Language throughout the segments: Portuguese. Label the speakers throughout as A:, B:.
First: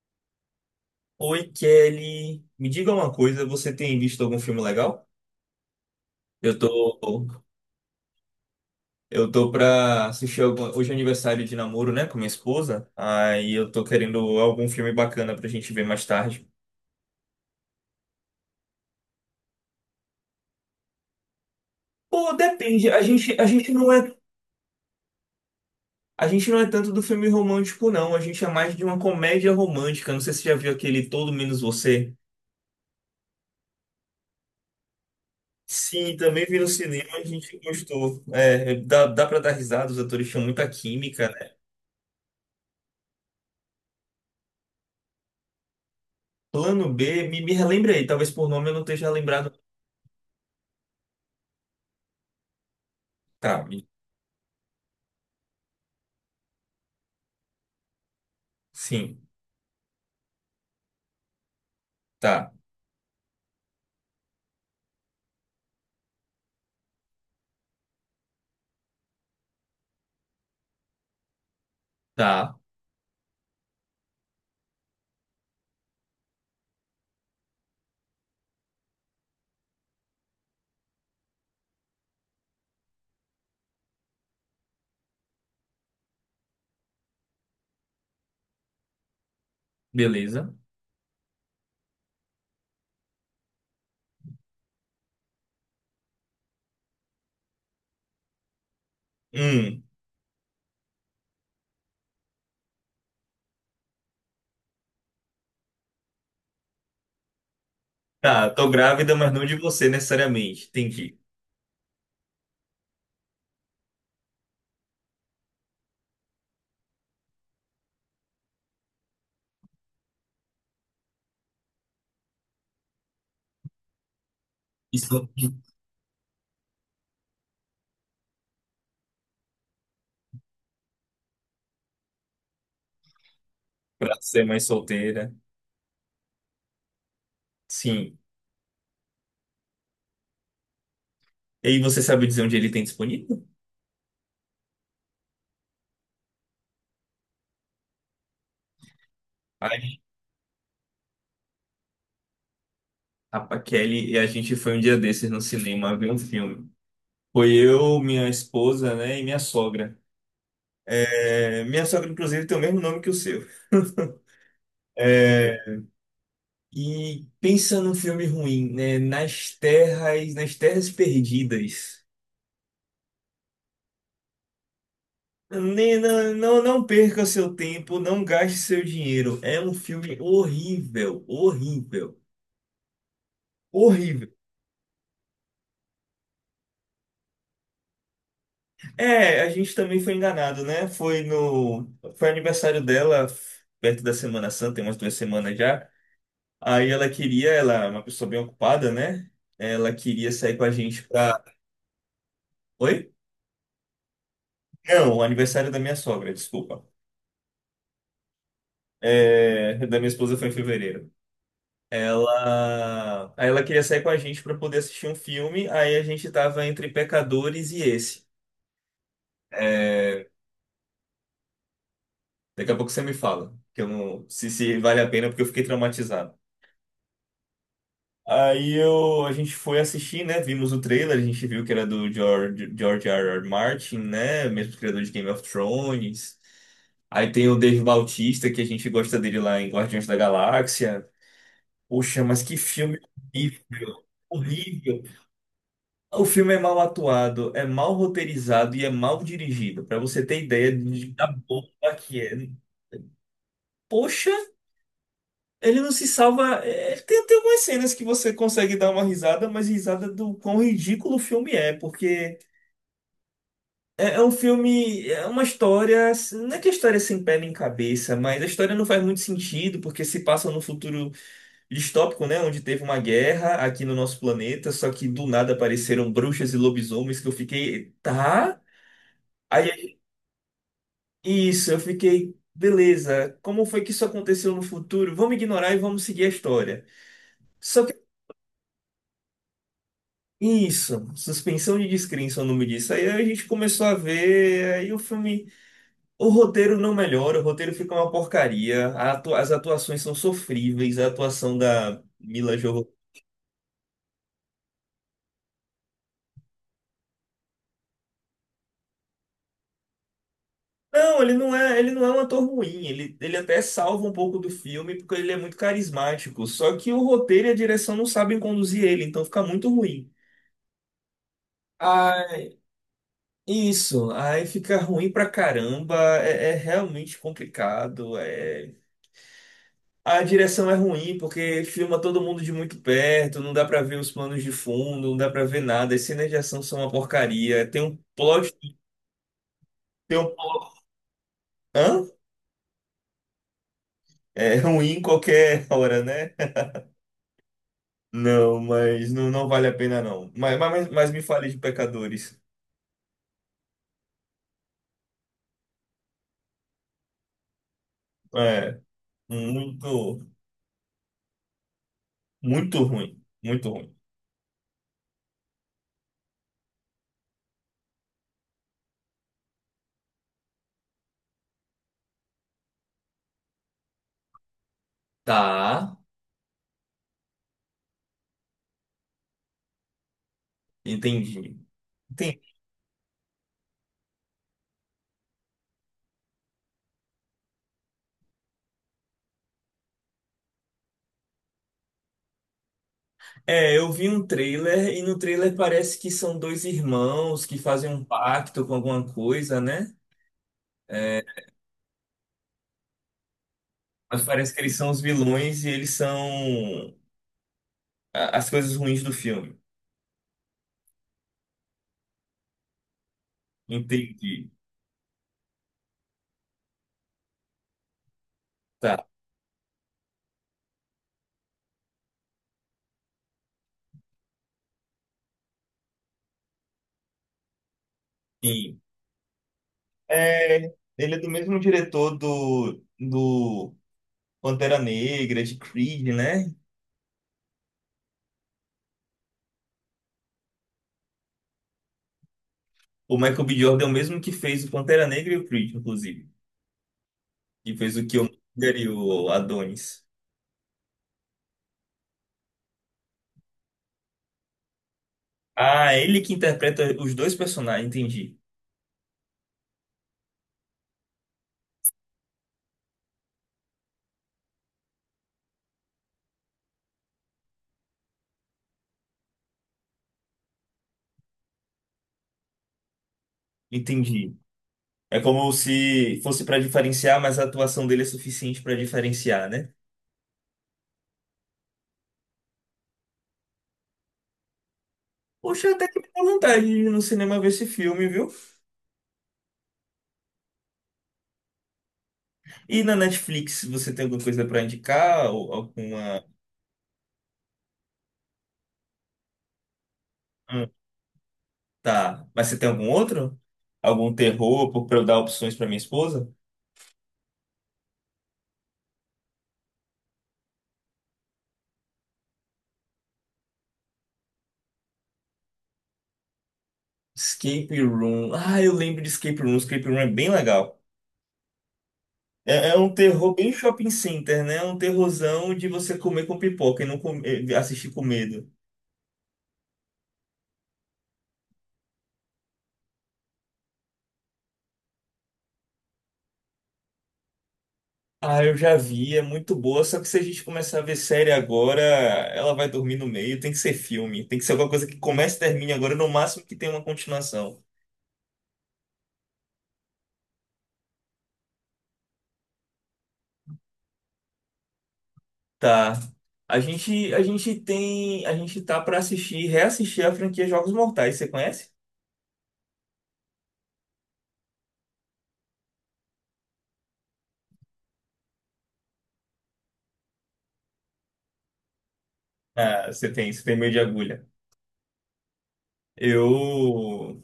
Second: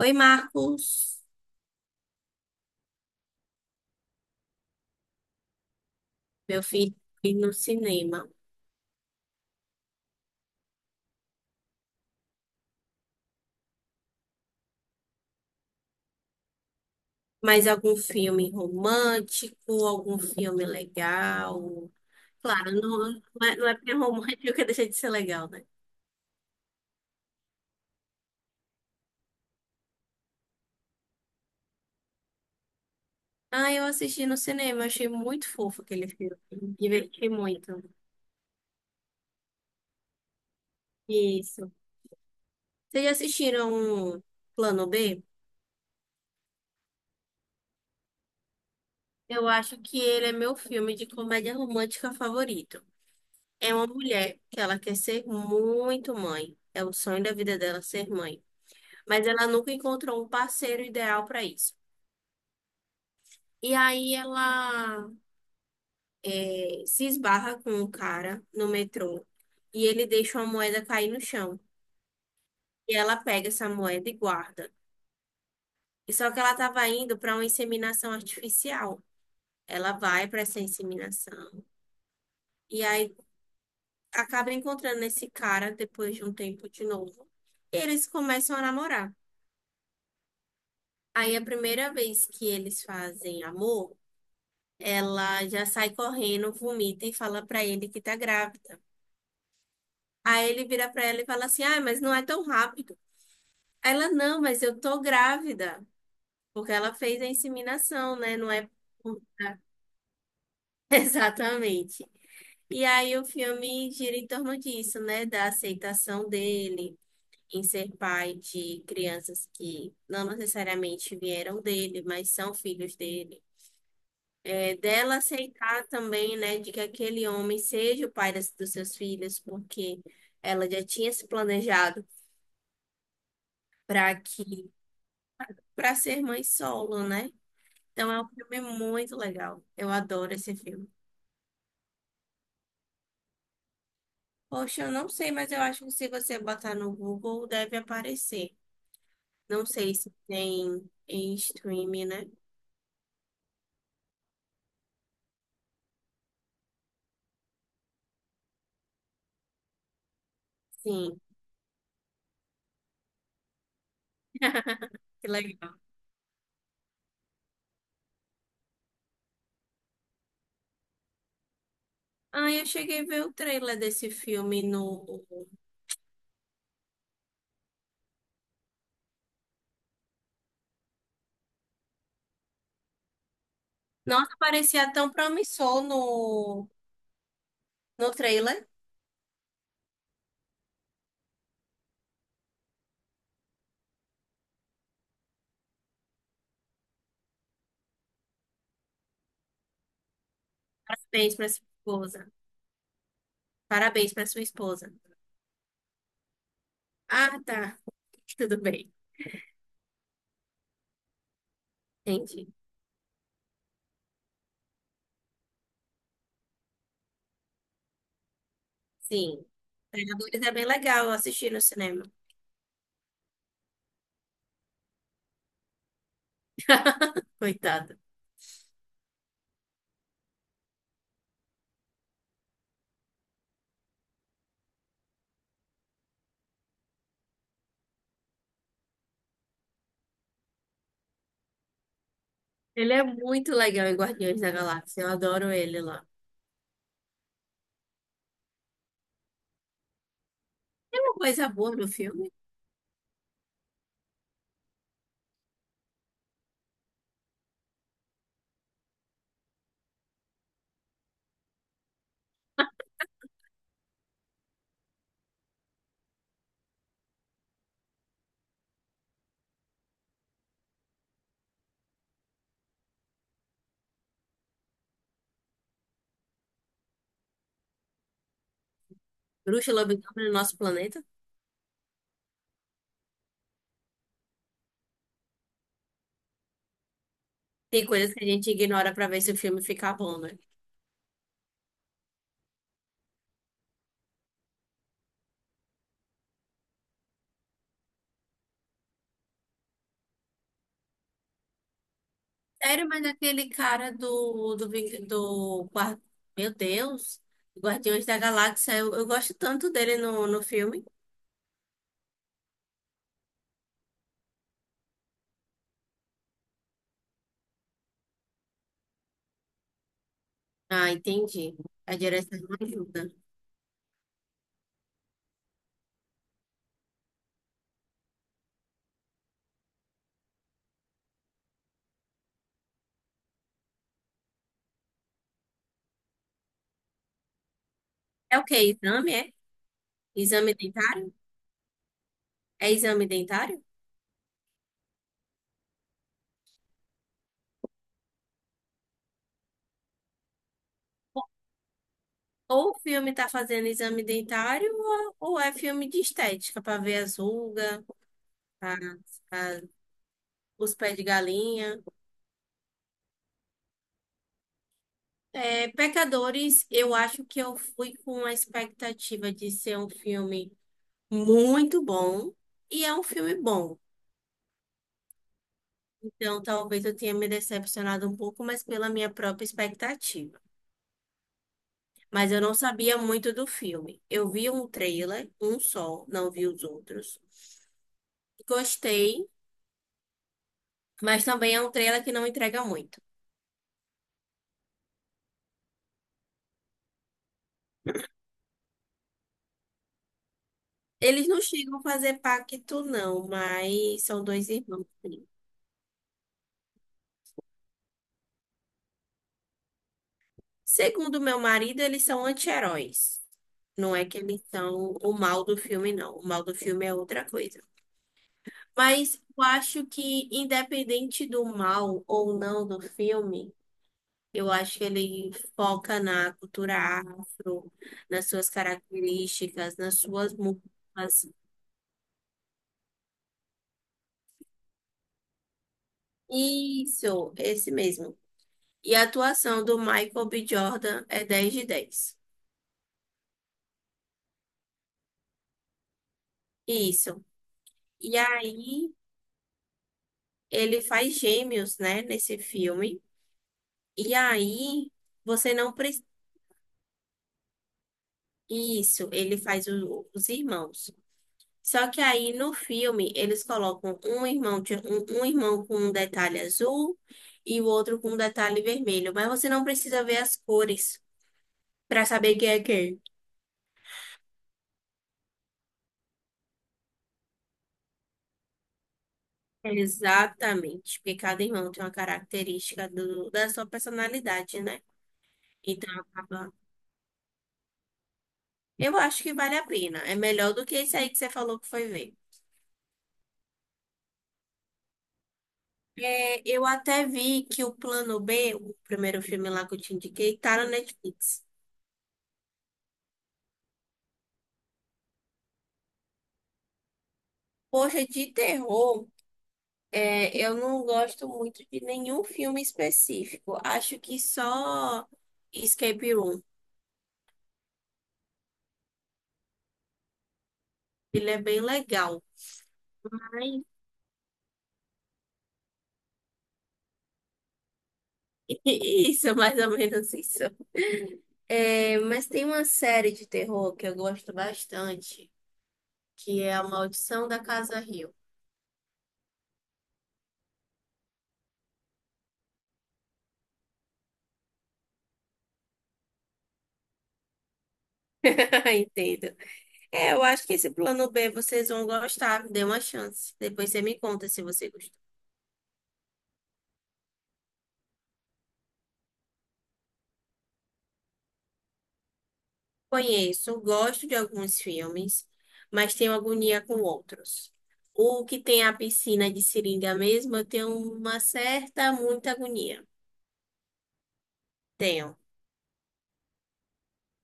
A: Oi, Marcos.
B: Oi, Kelly. Me diga uma coisa, você tem visto algum filme legal? Eu
A: Meu filho
B: tô,
A: ir no cinema.
B: eu tô pra assistir algum, hoje é aniversário de namoro, né, com minha esposa. Aí eu tô querendo algum filme bacana pra gente ver mais tarde.
A: Mais algum filme romântico, algum filme legal?
B: Pô,
A: Claro,
B: depende. A
A: não,
B: gente, a
A: não é, não
B: gente
A: é
B: não
A: porque é
B: é,
A: romântico que deixa de ser legal, né?
B: a gente não é tanto do filme romântico, não. A gente é mais de uma comédia romântica. Não sei se você já viu aquele Todo Menos Você.
A: Ah, eu assisti no cinema, achei muito fofo aquele
B: Sim,
A: filme.
B: também vi no cinema, a
A: Diverti
B: gente
A: muito.
B: gostou. É, dá pra dar risada, os atores tinham muita química.
A: Isso. Vocês já assistiram Plano B?
B: Plano B, me relembre aí, talvez por nome eu não esteja
A: Eu
B: lembrado.
A: acho que ele é meu filme de comédia romântica favorito.
B: Tá,
A: É uma mulher que ela quer ser muito mãe. É o sonho da vida dela ser mãe.
B: sim,
A: Mas ela nunca encontrou um parceiro ideal para isso.
B: tá,
A: E aí ela se esbarra com um cara no metrô e ele deixa uma moeda cair no chão.
B: tá,
A: E ela pega essa moeda e guarda. E só que ela estava indo para uma inseminação artificial. Ela vai para essa inseminação e aí acaba encontrando esse cara depois de um tempo de novo. E eles começam a namorar.
B: beleza.
A: Aí a primeira vez que eles fazem amor ela já sai correndo, vomita e fala pra ele que tá grávida.
B: Hum,
A: Aí ele vira pra ela e fala assim: "Ah, mas não é tão rápido". Aí ela: "Não, mas eu tô grávida, porque ela fez a inseminação, né?
B: tá,
A: Não é
B: tô grávida, mas não de você necessariamente, entendi.
A: exatamente". E aí o filme gira em torno disso, né, da aceitação dele em ser pai de crianças que não necessariamente vieram dele, mas são filhos dele. É dela
B: Isso.
A: aceitar também, né, de que aquele homem seja o pai dos seus filhos, porque ela já tinha se planejado
B: Pra
A: para
B: ser mais
A: que
B: solteira,
A: para ser mãe solo, né? Então
B: sim.
A: é um filme muito legal. Eu adoro esse filme.
B: E aí você sabe dizer onde ele tem disponível?
A: Poxa, eu não sei, mas eu acho que se você botar no Google deve aparecer. Não sei
B: Ai,
A: se tem em streaming, né?
B: a Kelly e a gente foi um dia desses no cinema ver um filme. Foi eu, minha esposa, né, e minha sogra.
A: Sim.
B: É, minha sogra, inclusive, tem o mesmo nome que o seu.
A: Que
B: É,
A: legal.
B: e pensa num filme ruim, né? Nas terras perdidas.
A: Ah, eu cheguei a ver o trailer desse filme no.
B: Não, não, não perca seu tempo, não gaste seu dinheiro. É um filme horrível, horrível, horrível.
A: Nossa, parecia tão promissor no trailer.
B: É, a gente também foi enganado, né? Foi no, foi aniversário dela, perto da Semana Santa, tem umas duas semanas já. Aí ela queria, ela é uma pessoa bem ocupada, né? Ela queria sair com a gente
A: Parabéns
B: pra.
A: pra sua esposa.
B: Oi?
A: Parabéns pra sua esposa.
B: Não, o aniversário da minha sogra, desculpa.
A: Ah, tá. Tudo bem.
B: É, da minha esposa foi em fevereiro.
A: Entendi.
B: Aí ela queria sair com a gente para poder assistir um filme, aí a gente tava entre Pecadores e esse.
A: Sim.
B: É,
A: Predadores é bem legal assistir no cinema.
B: daqui a pouco você me fala, que eu não, se vale a pena, porque eu fiquei traumatizado.
A: Coitado.
B: A gente foi assistir, né? Vimos o trailer, a gente viu que era do George R. R. Martin, né? Mesmo criador de Game of Thrones. Aí tem o Dave Bautista, que a gente gosta dele lá em Guardiões da Galáxia. Poxa, mas que
A: Ele
B: filme
A: é muito legal em
B: horrível!
A: Guardiões da Galáxia.
B: Horrível!
A: Eu adoro ele lá.
B: O filme é mal atuado, é mal roteirizado e é mal dirigido. Pra você ter ideia
A: Tem uma
B: da
A: coisa boa no
B: bomba que
A: filme.
B: é. Poxa, ele não se salva. É, tem algumas cenas que você consegue dar uma risada, mas risada do quão ridículo o filme é, porque é, é um filme, é uma história. Não é que a história é sem pé nem cabeça, mas a história não faz muito sentido, porque se passa num futuro distópico, né? Onde teve uma guerra aqui no nosso planeta, só que do nada apareceram bruxas e lobisomens que eu fiquei. Tá?
A: Bruxa e
B: Aí
A: Lobisomem no nosso planeta.
B: isso, eu fiquei, beleza, como foi que isso aconteceu no futuro? Vamos ignorar e vamos seguir a história.
A: Tem
B: Só que,
A: coisas que a gente ignora pra ver se o filme fica bom, né?
B: isso, suspensão de descrença, é o nome disso. Aí a gente começou a ver, aí o filme, o roteiro não melhora, o roteiro fica uma porcaria, a as atuações são sofríveis, a atuação da Mila
A: Sério,
B: Jovovich.
A: mas aquele cara do Meu Deus. Guardiões da Galáxia. Eu gosto tanto dele no filme.
B: Não, ele não é um ator ruim, ele até salva um pouco do filme, porque ele é muito carismático, só que o roteiro e a direção não sabem conduzir ele, então fica muito ruim.
A: Ah, entendi. A direção não ajuda.
B: Isso, aí fica ruim pra caramba, é, é realmente complicado. A direção é ruim porque filma todo mundo de muito perto, não dá pra ver os planos de fundo, não dá pra ver nada. As cenas de ação são uma porcaria. Tem um
A: É o
B: plot,
A: quê? Exame, é?
B: tem um...
A: Exame dentário?
B: Hã?
A: É exame dentário?
B: É ruim em qualquer hora, né? Não, mas não, não vale a pena não. Mas me fale de Pecadores.
A: Ou o filme tá fazendo exame dentário, ou é filme de estética, para ver as rugas, a-
B: É,
A: a-
B: muito,
A: os pés de galinha.
B: muito ruim, muito ruim.
A: É, Pecadores, eu acho que eu fui com a expectativa de ser um filme muito bom, e é um filme bom.
B: Tá,
A: Então, talvez eu tenha me decepcionado um pouco, mas pela minha própria expectativa.
B: entendi.
A: Mas eu não sabia muito do filme. Eu vi um trailer, um só, não vi os outros. Gostei, mas também é um trailer que não entrega muito.
B: É, eu vi um trailer e no trailer parece que são dois irmãos que fazem um pacto com alguma coisa, né? É,
A: Eles não chegam a fazer pacto, não, mas
B: mas
A: são dois
B: parece que eles
A: irmãos.
B: são os
A: Sim.
B: vilões e eles são as coisas ruins do filme.
A: Segundo meu marido, eles são anti-heróis. Não é que eles
B: Entendi.
A: são o mal do filme, não. O mal do filme é outra coisa.
B: Tá.
A: Mas eu acho que, independente do mal ou não do filme, eu acho que ele foca na cultura afro, nas suas
B: Sim.
A: características, nas suas
B: É, ele é
A: músicas.
B: do mesmo diretor do Pantera Negra, de Creed, né?
A: Isso, esse mesmo. E a atuação do Michael B. Jordan é 10 de 10.
B: O Michael B. Jordan é o mesmo que fez o Pantera Negra e o Creed, inclusive.
A: Isso.
B: Que fez o
A: E
B: Killmonger e
A: aí,
B: o Adonis.
A: ele faz gêmeos, né, nesse filme. E aí, você não
B: Ah, é
A: precisa.
B: ele que interpreta os dois personagens, entendi.
A: Isso, ele faz os irmãos. Só que aí no filme eles colocam um irmão, um irmão com um detalhe azul e o outro com um detalhe vermelho. Mas você não precisa ver as cores para saber quem é quem.
B: Entendi. É como se fosse para diferenciar, mas a atuação dele é suficiente para diferenciar, né?
A: Exatamente, porque cada irmão tem uma característica da sua personalidade, né?
B: Poxa, até
A: Então
B: que me dá
A: acaba.
B: vontade de ir no cinema ver esse filme, viu?
A: Eu acho que vale a pena. É melhor do que esse aí que você falou que foi ver.
B: E na Netflix, você tem alguma coisa para indicar? Ou alguma.
A: É, eu até vi que o Plano B, o primeiro filme lá que eu te indiquei, tá
B: Hum,
A: no Netflix.
B: Tá. Mas você tem algum outro? Algum terror para eu dar opções para minha esposa?
A: Poxa, de terror. É, eu não gosto muito de nenhum filme específico. Acho que só Escape Room.
B: Escape Room. Ah, eu lembro de Escape Room. Escape Room é bem legal.
A: Ele é bem legal.
B: É, é um terror bem
A: Ai.
B: shopping center, né? É um terrorzão de você comer com pipoca e não assistir com medo.
A: Isso, é mais ou menos isso. É, mas tem uma série de terror que eu gosto bastante, que é A Maldição da Casa Rio.
B: Ah, eu já vi, é muito boa, só que se a gente começar a ver série agora, ela vai dormir no meio, tem que ser filme, tem que ser alguma coisa que comece e termine agora, no máximo que tenha uma continuação.
A: Entendo. É, eu acho que esse Plano B vocês vão gostar. Dê uma chance. Depois você me conta se você gostou.
B: Tá. A gente tá pra assistir, reassistir a franquia Jogos Mortais, você conhece?
A: Conheço, gosto de alguns filmes, mas tenho agonia com outros. O que tem a piscina de seringa mesmo, eu tenho uma certa, muita
B: Ah,
A: agonia.
B: você tem meio de agulha.
A: Tenho.
B: Eu,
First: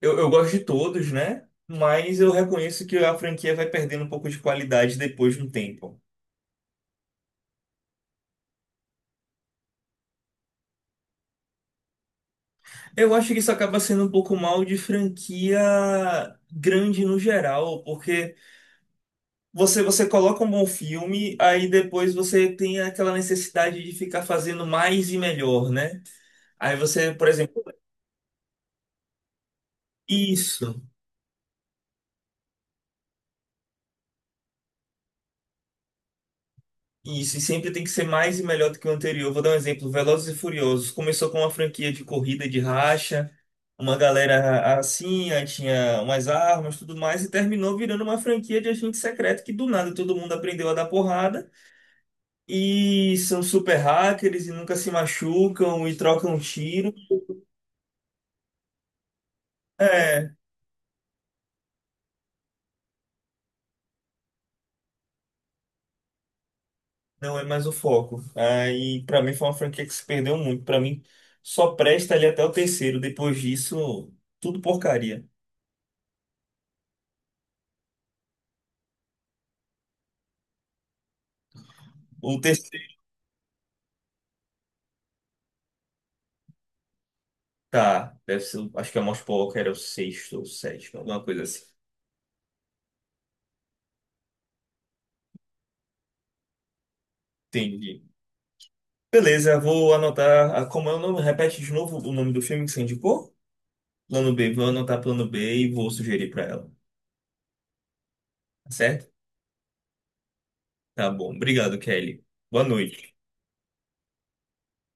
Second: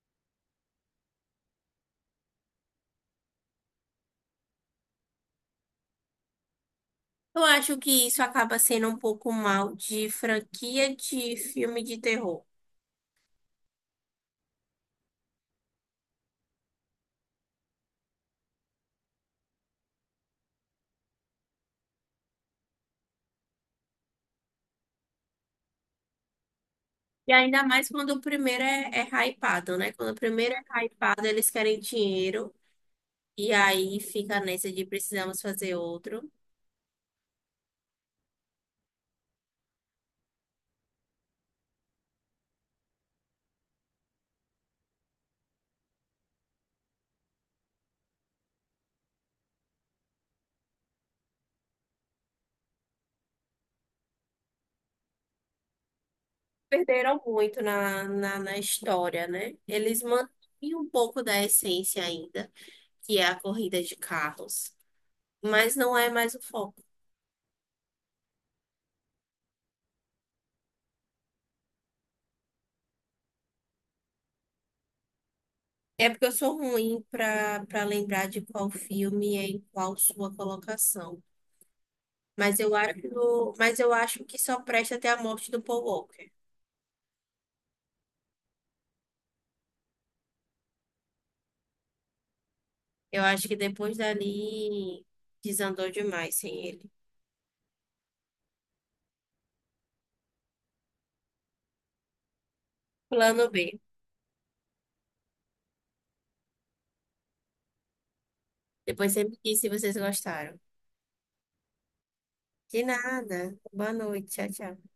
B: eu gosto de todos, né? Mas eu reconheço que a franquia vai perdendo um pouco de qualidade depois de um tempo.
A: Eu acho que isso acaba sendo um pouco mal de franquia de filme de terror.
B: Eu acho que isso acaba sendo um pouco mal de franquia grande no geral, porque você coloca um bom filme, aí depois você tem aquela necessidade de ficar fazendo mais e melhor, né? Aí você, por
A: E ainda
B: exemplo,
A: mais quando o primeiro é hypado, né? Quando o primeiro
B: isso,
A: é hypado, eles querem dinheiro. E aí fica nessa de precisamos fazer outro.
B: isso, e sempre tem que ser mais e melhor do que o anterior. Vou dar um exemplo, Velozes e Furiosos começou com uma franquia de corrida de racha, uma galera assim, aí tinha umas armas, tudo mais, e terminou virando uma franquia de agente secreto que do nada todo mundo aprendeu a dar porrada. E são super hackers e nunca se machucam e trocam tiro.
A: Perderam muito na história, né? Eles
B: É,
A: mantêm um pouco da essência ainda, que é a corrida de carros, mas não é mais o foco.
B: não é mais o foco. Aí, pra mim, foi uma franquia que se perdeu muito. Pra mim, só presta ali até o terceiro. Depois disso, tudo porcaria.
A: É porque eu sou ruim para lembrar de qual filme é em qual sua colocação.
B: O
A: Mas eu
B: terceiro.
A: acho, mas eu acho que só presta até a morte do Paul Walker.
B: Tá, deve ser, acho que a Most Poker era o sexto ou sétimo, alguma coisa assim.
A: Eu acho que depois dali desandou demais sem ele.
B: Entendi. Beleza, vou anotar. Ah, como é o nome? Repete de novo o nome do filme que você indicou?
A: Plano B.
B: Plano B. Vou anotar plano B e vou sugerir pra ela. Tá certo?
A: Depois você me diz se vocês gostaram.
B: Tá bom. Obrigado, Kelly. Boa
A: De
B: noite.
A: nada. Boa noite. Tchau, tchau.